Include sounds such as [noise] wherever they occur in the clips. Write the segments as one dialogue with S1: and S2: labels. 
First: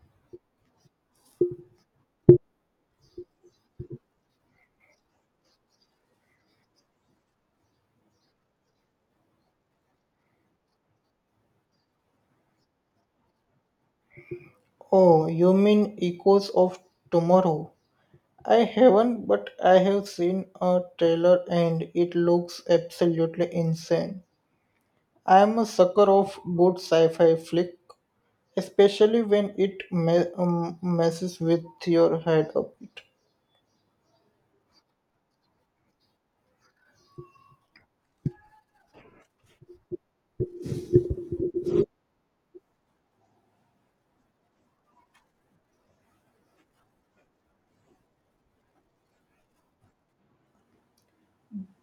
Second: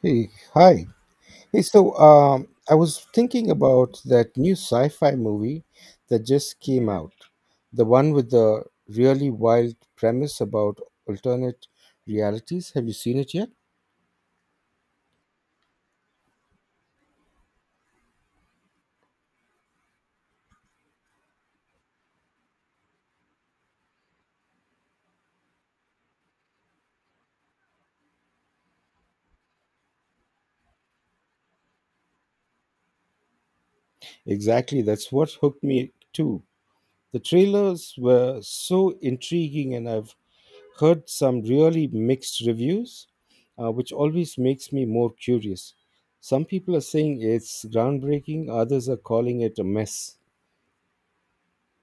S1: Hey, hi. Hey, I was thinking about that new sci-fi movie that just came out, the one with the really wild premise about alternate realities. Have you seen it yet?
S2: Oh, you mean Echoes of Tomorrow? I haven't, but I have seen a trailer and it looks absolutely insane. I am a sucker of good sci fi flick, especially when messes with your head a bit.
S1: Exactly, that's what hooked me too. The trailers were so intriguing, and I've heard some really mixed reviews, which always makes me more curious. Some people are saying it's groundbreaking, others are calling it a mess.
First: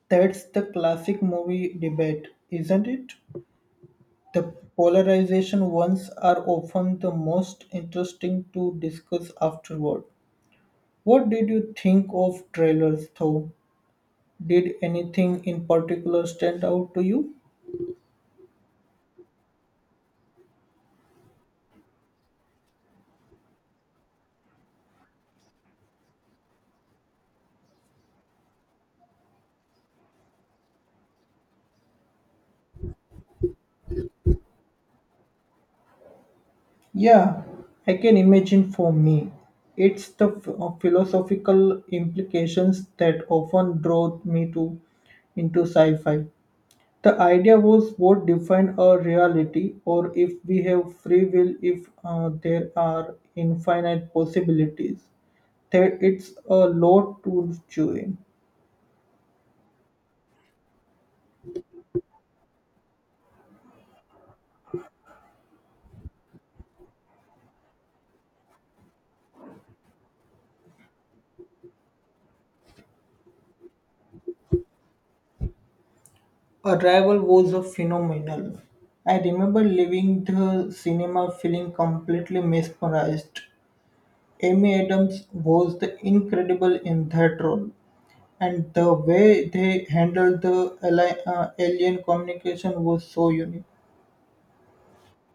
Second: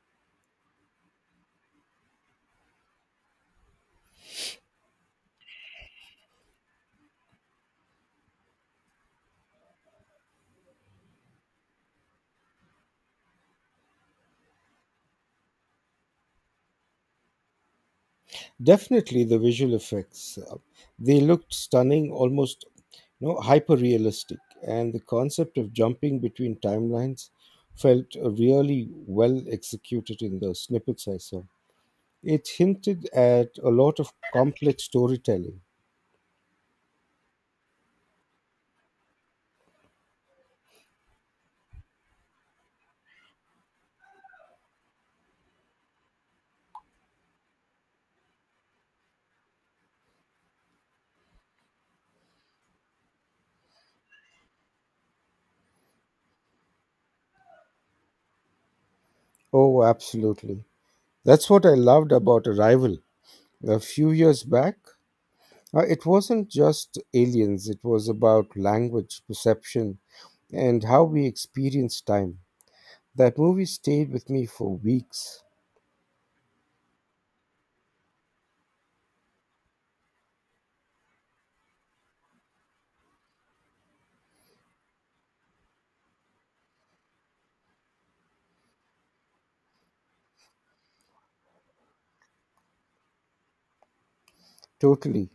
S2: That's the classic movie debate, isn't it? The polarization ones are often the most interesting to discuss afterward. What did you think of trailers though? Did anything in particular stand out to you?
S1: Definitely the visual effects. They looked stunning, almost hyper realistic, and the concept of jumping between timelines felt really well executed in the snippets I saw. It hinted at a lot of complex storytelling.
S2: Yeah, I can imagine for me. It's the philosophical implications that often drove me to into sci-fi. The idea was what define our reality or if we have free will if there are infinite possibilities. That it's a lot to chew in.
S1: Oh, absolutely. That's what I loved about Arrival. A few years back, it wasn't just aliens, it was about language, perception, and how we experience time. That movie stayed with me for weeks.
S2: Arrival was a phenomenal. I remember leaving the cinema feeling completely mesmerized. Amy Adams was the incredible in that role, and the way they handled the alien communication was so unique.
S1: Totally.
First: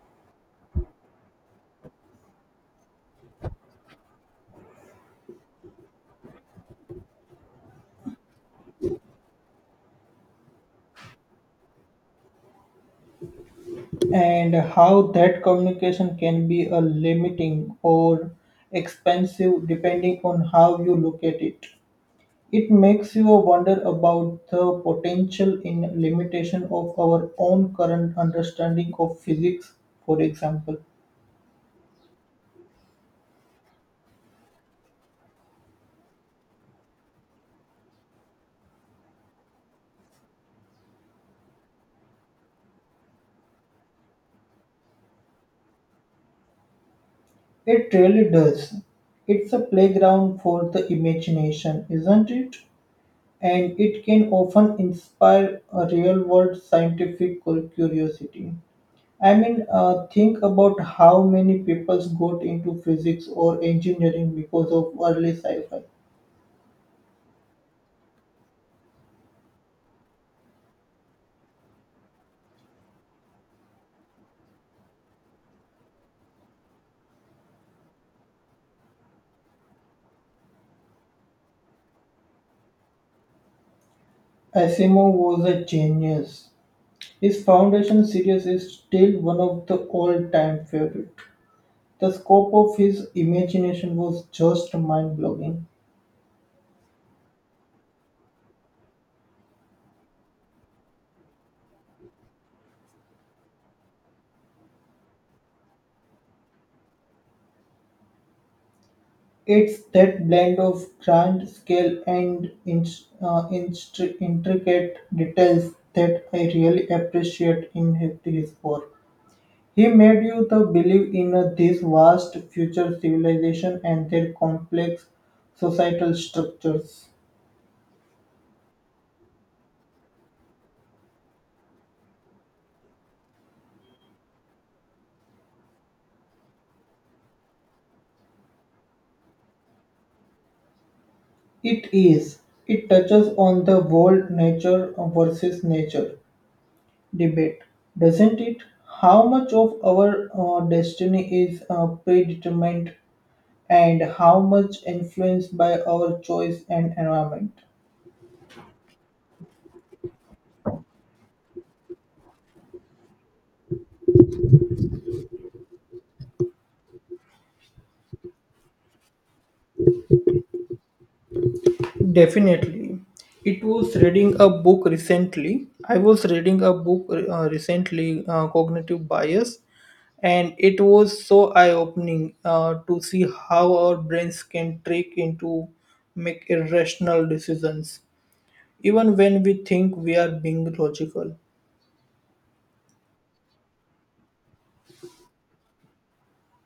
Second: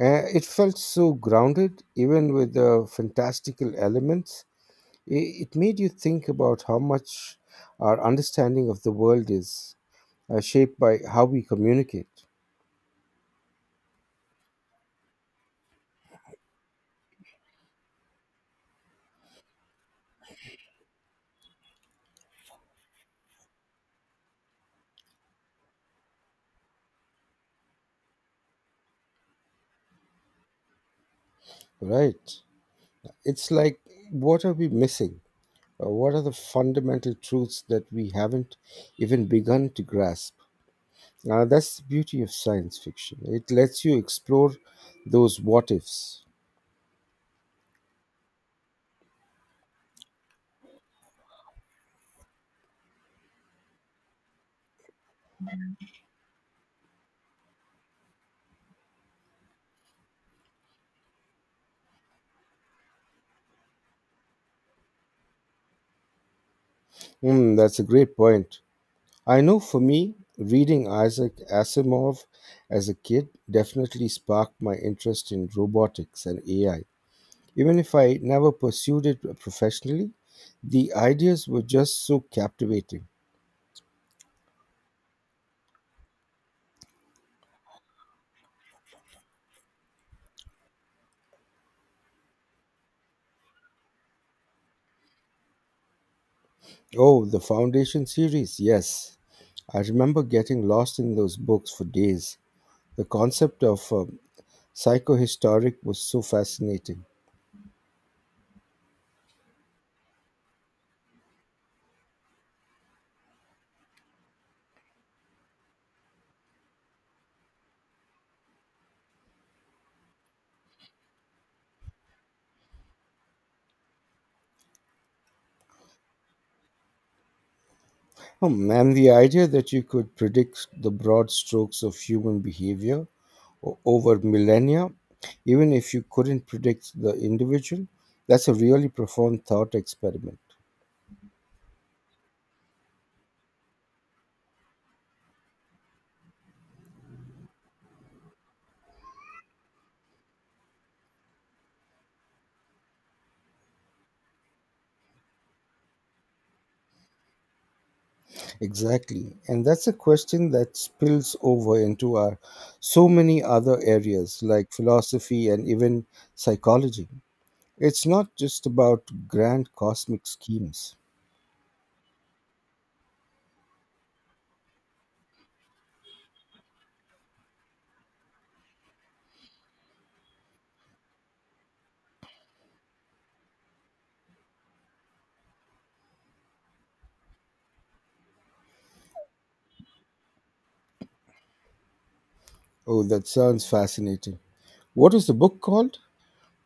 S1: It felt so grounded, even with the fantastical elements. It made you think about how much our understanding of the world is shaped by how we communicate.
S2: And how that communication can be a limiting or expensive depending on how you look at it. It makes you wonder about the potential in limitation of our own current understanding of physics, for example.
S1: Right. It's like, what are we missing? What are the fundamental truths that we haven't even begun to grasp? That's the beauty of science fiction. It lets you explore those what ifs.
S2: It really does. It's a playground for the imagination, isn't it? And it can often inspire a real world scientific curiosity. I mean, think about how many people got into physics or engineering because of early sci fi.
S1: Hmm, that's a great point. I know for me, reading Isaac Asimov as a kid definitely sparked my interest in robotics and AI. Even if I never pursued it professionally, the ideas were just so captivating.
S2: Asimov was a genius, His Foundation series is still one of the all-time favorite. The scope of his imagination was just mind-blowing.
S1: Oh, the Foundation series, yes. I remember getting lost in those books for days. The concept of psychohistoric was so fascinating.
S2: It's that blend of grand scale and intricate details that I really appreciate in his work. He made you the believe in a, this vast future civilization and their complex societal structures.
S1: Hmm, and the idea that you could predict the broad strokes of human behavior over millennia, even if you couldn't predict the individual, that's a really profound thought experiment.
S2: It is. It touches on the world nature versus nature debate, doesn't it? How much of our destiny is predetermined and how much influenced by our choice and environment?
S1: Exactly. And that's a question that spills over into our so many other areas like philosophy and even psychology. It's not just about grand cosmic schemes.
S2: Definitely. It was reading a book recently. I was reading a book recently, Cognitive Bias, and it was so eye opening to see how our brains can trick into make irrational decisions even when we think we are being logical
S1: Oh, that sounds fascinating. What is the book called?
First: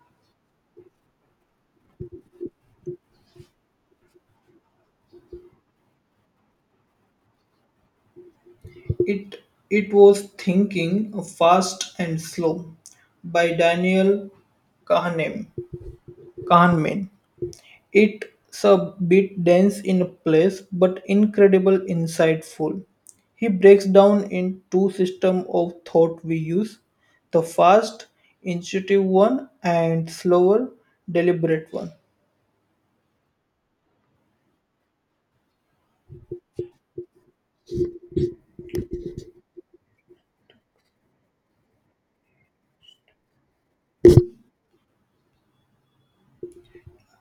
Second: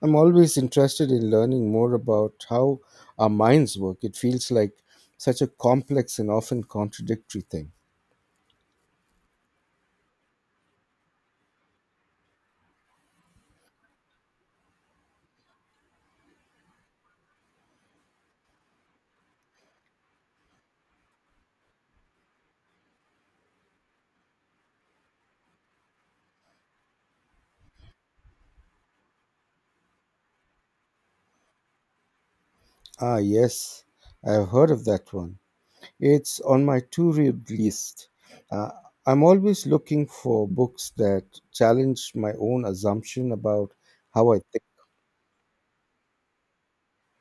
S1: I'm always interested in learning more about how our minds work. It feels like such a complex and often contradictory thing.
S2: it it was thinking fast and slow by daniel kahneman kahneman. It's a bit dense in place but incredible insightful. He breaks down in two systems of thought we use, the fast, intuitive one and slower, deliberate one.
S1: Ah, yes, I have heard of that one. It's on my to read list. Uh, I'm always looking for books that challenge my own assumption about how I think.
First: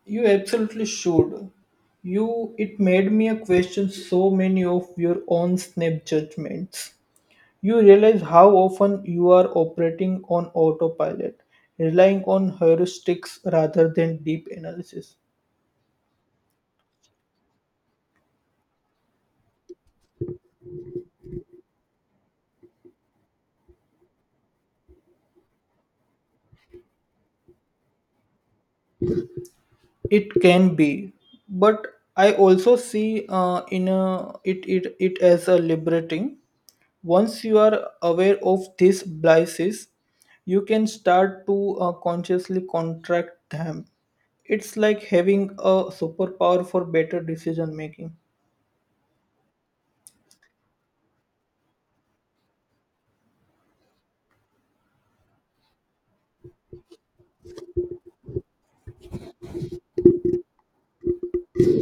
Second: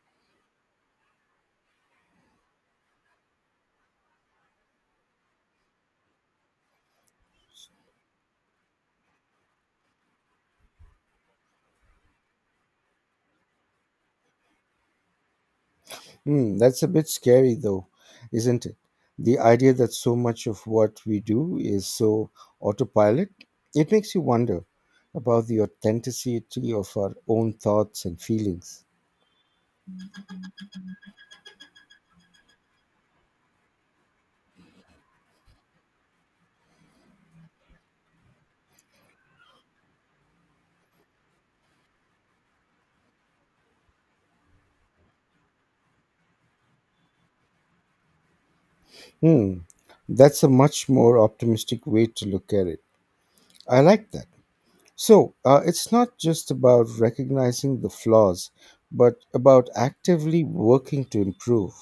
S2: You absolutely should. You it made me a question so many of your own snap judgments. You realize how often you are operating on autopilot, relying on heuristics rather than deep analysis.
S1: Hmm, that's a bit scary, though, isn't it? The idea that so much of what we do is so autopilot, it makes you wonder about the authenticity of our own thoughts and feelings.
S2: It can be but I also see in a, it as a liberating once you are aware of these biases you can start to consciously contract them it's like having a superpower for better decision making
S1: Hmm, that's a much more optimistic way to look at it. I like that. So it's not just about recognizing the flaws, but about actively working to improve.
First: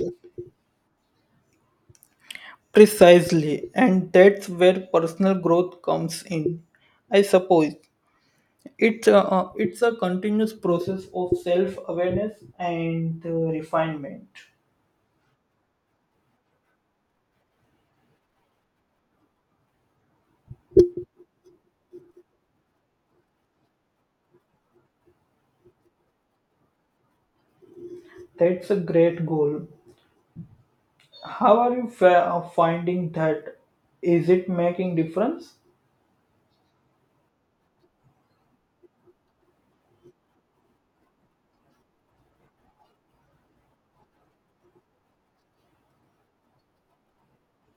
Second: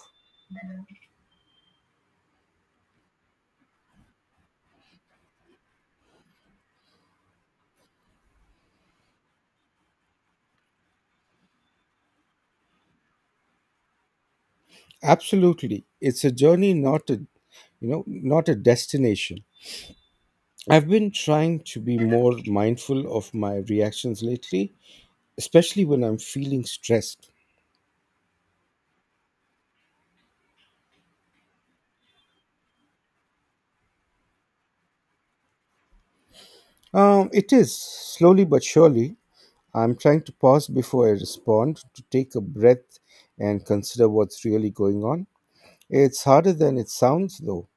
S2: precisely and that's where personal growth comes in I suppose it's a continuous process of self awareness and refinement.
S1: Absolutely. It's a journey, not a destination. I've been trying to be more mindful of my reactions lately, especially when I'm feeling stressed.
S2: That's a great goal. How are you finding that? Is it making difference?
S1: It is slowly but surely. I'm trying to pause before I respond, to take a breath and consider what's really going on. It's harder than it sounds, though.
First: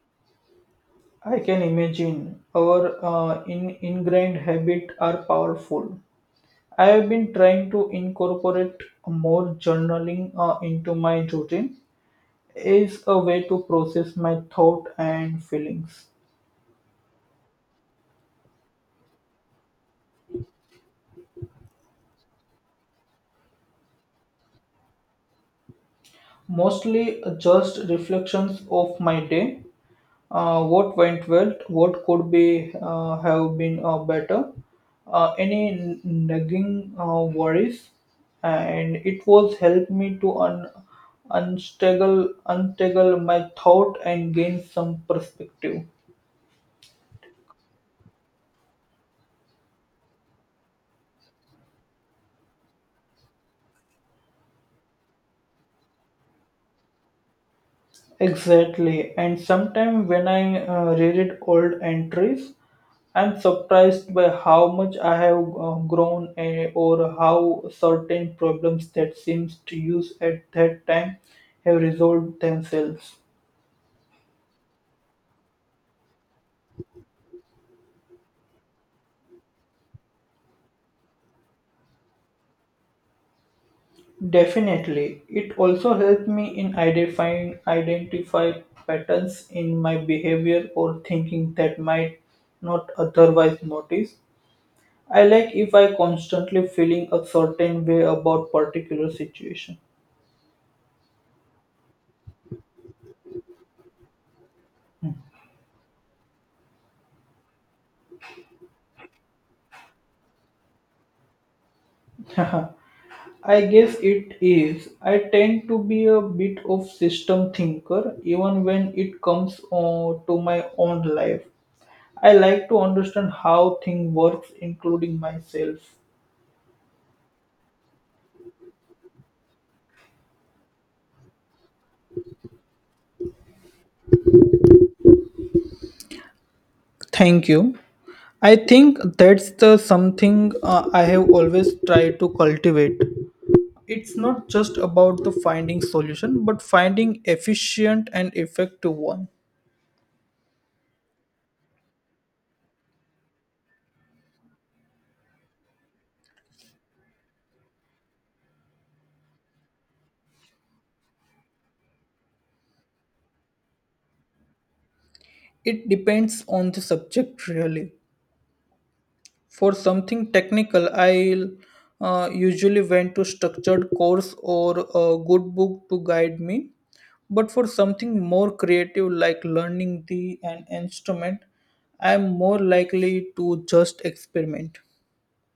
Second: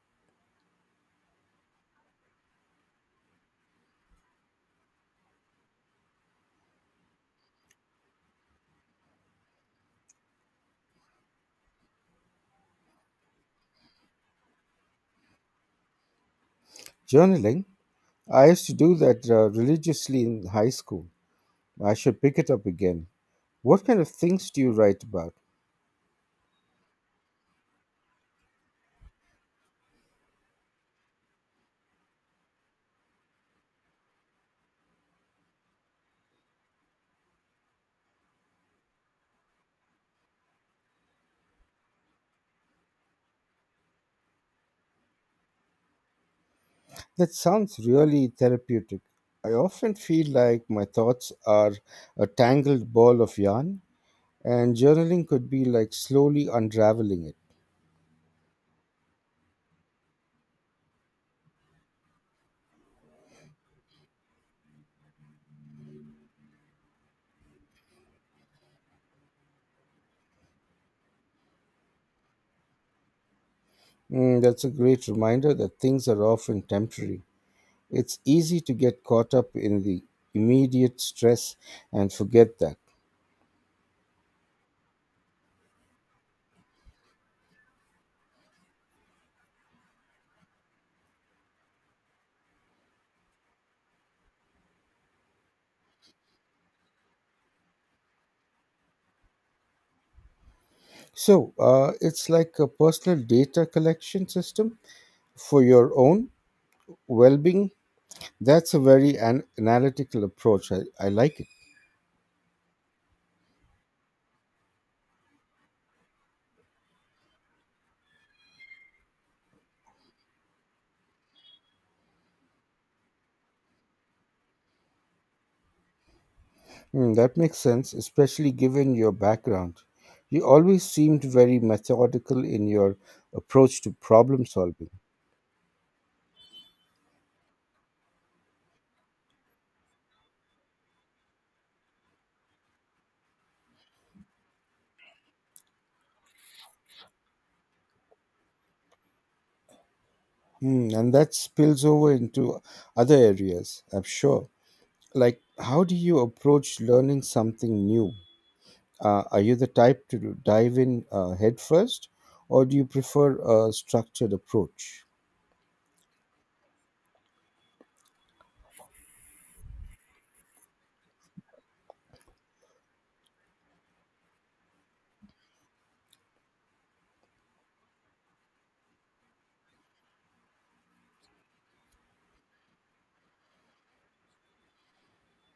S2: I can imagine our ingrained habit are powerful. I have been trying to incorporate more journaling into my routine is a way to process my thought and feelings.
S1: Journaling, I used to do that religiously in high school. I should pick it up again. What kind of things do you write about?
S2: Mostly just reflections of my day. What went well? What could be have been better? Any nagging worries? And it was helped me to untangle my thought and gain some perspective.
S1: That sounds really therapeutic. I often feel like my thoughts are a tangled ball of yarn, and journaling could be like slowly unraveling it.
S2: Exactly, and sometimes when I reread old entries, I'm surprised by how much I have grown or how certain problems that seems to use at that time have resolved themselves.
S1: Mm, that's a great reminder that things are often temporary. It's easy to get caught up in the immediate stress and forget that.
S2: Definitely, it also helped me in identify patterns in my behavior or thinking that might not otherwise notice. I like if I constantly feeling a certain way about particular situation.
S1: So it's like a personal data collection system for your own well being. That's a very analytical approach. I like it.
S2: [laughs] I guess it is. I tend to be a bit of system thinker even when it comes to my own life. I like to understand how things works including myself.
S1: Hmm, that makes sense, especially given your background. You always seemed very methodical in your approach to problem solving.
S2: Thank you. I think that's the something I have always tried to cultivate. It's not just about the finding solution but finding efficient and effective one.
S1: Hmm, and that spills over into other areas, I'm sure. Like, how do you approach learning something new? Are you the type to dive in head first, or do you prefer a structured approach?
S2: It depends on the subject really for something technical I'll usually went to structured course or a good book to guide me but for something more creative like learning the an instrument I'm more likely to just experiment.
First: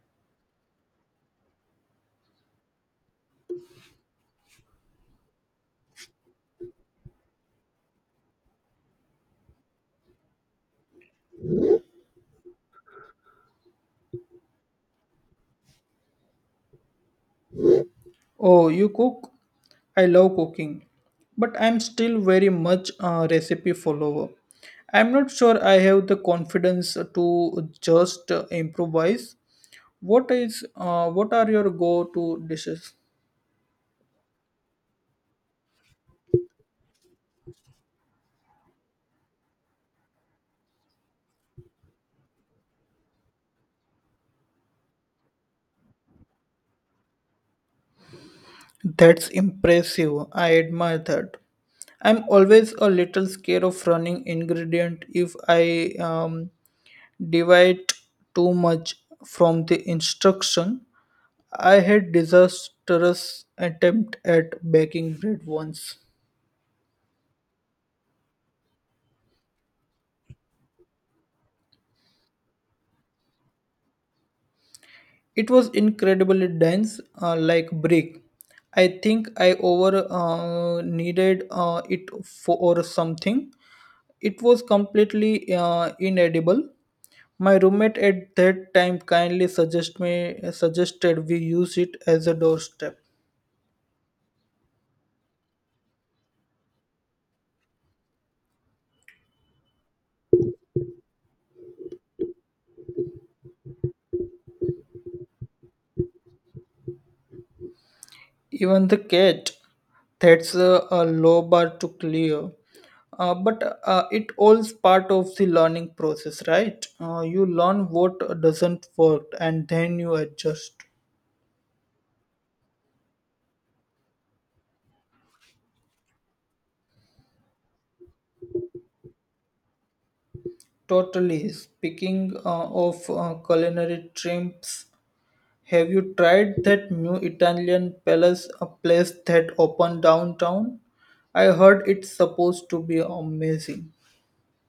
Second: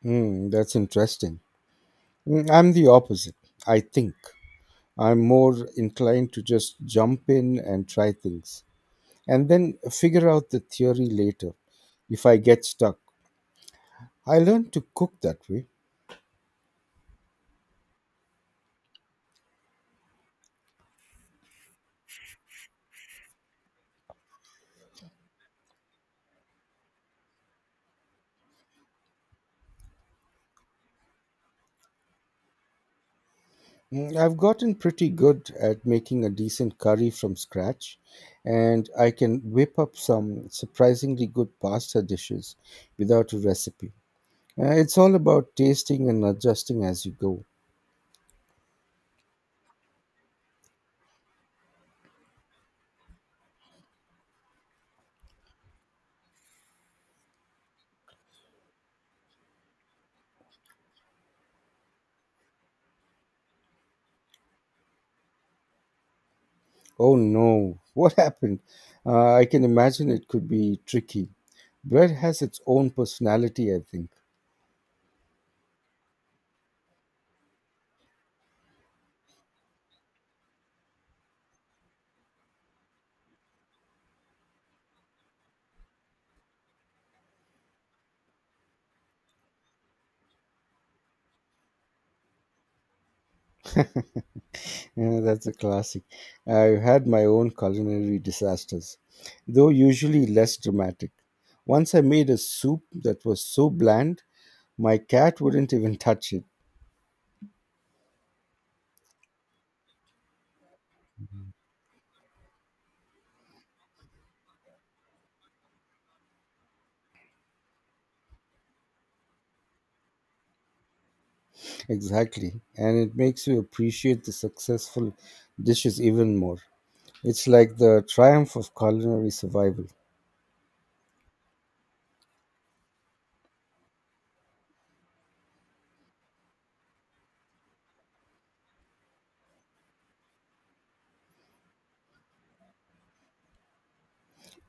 S1: Hmm, that's interesting. Mm, I'm the opposite, I think. I'm more inclined to just jump in and try things, and then figure out the theory later if I get stuck. I learned to cook that way.
S2: Oh, you cook? I love cooking, but I'm still very much a recipe follower. I'm not sure I have the confidence to just improvise. What are your go-to dishes?
S1: Mm, I've gotten pretty good at making a decent curry from scratch, and I can whip up some surprisingly good pasta dishes without a recipe. It's all about tasting and adjusting as you go.
S2: That's impressive. I admire that. I'm always a little scared of running ingredient if I deviate too much from the instruction. I had disastrous attempt at baking bread once.
S1: Oh no, [laughs] what happened? I can imagine it could be tricky. Bread has its own personality, I think.
S2: It was incredibly dense, like brick. I think I over needed it for something. It was completely inedible. My roommate at that time kindly suggested we use it as a doorstep.
S1: Yeah, that's a classic. I've had my own culinary disasters, though usually less dramatic. Once I made a soup that was so bland, my cat wouldn't even touch it.
S2: Even the cat that's a low bar to clear. But it all's part of the learning process, right? You learn what doesn't work and then you adjust.
S1: Exactly. And it makes you appreciate the successful dishes even more. It's like the triumph of culinary survival.
S2: Totally. Speaking of culinary trips, have you tried that new a place that opened downtown? I heard it's supposed to be amazing.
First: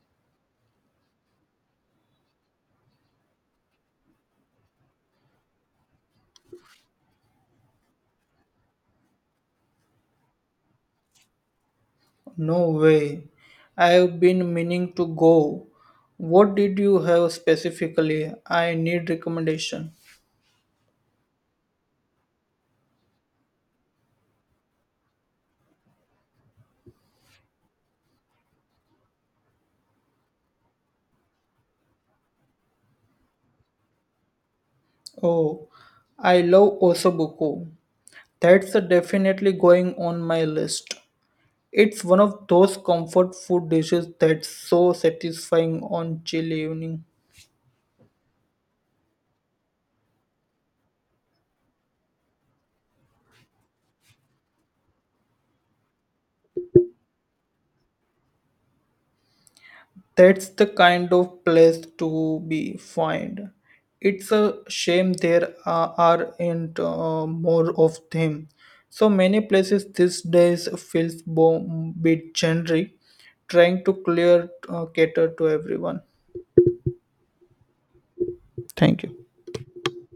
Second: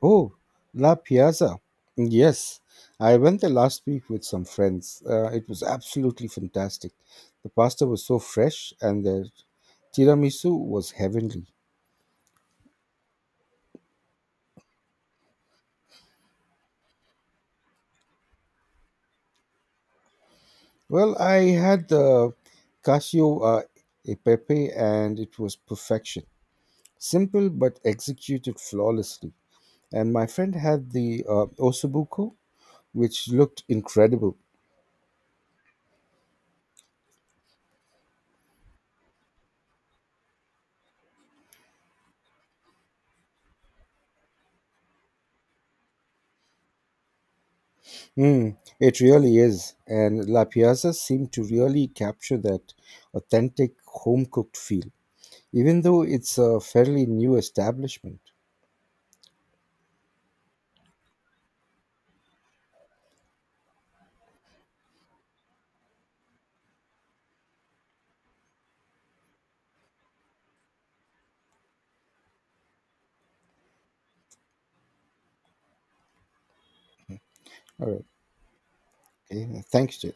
S1: Oh, La Piazza. Yes, I went there last week with some friends. It was absolutely fantastic. The pasta was so fresh and the tiramisu was heavenly.
S2: No way. I've been meaning to go. What did you have specifically? I need recommendation.
S1: Well, I had the casio e pepe and it was perfection. Simple but executed flawlessly. And my friend had the ossobuco, which looked incredible.
S2: Oh, I love Osobuku. That's a definitely going on my list. It's one of those comfort food dishes that's so satisfying on chilly evening.
S1: Mm, it really is. And La Piazza seemed to really capture that authentic home cooked feel, even though it's a fairly new establishment.
S2: That's the kind of place to be found. It's a shame there aren't more of them. So many places these days feels a bit generic, trying to clear cater to everyone.
S1: All right.
S2: Thank you.
S1: Okay. Thanks, Jay.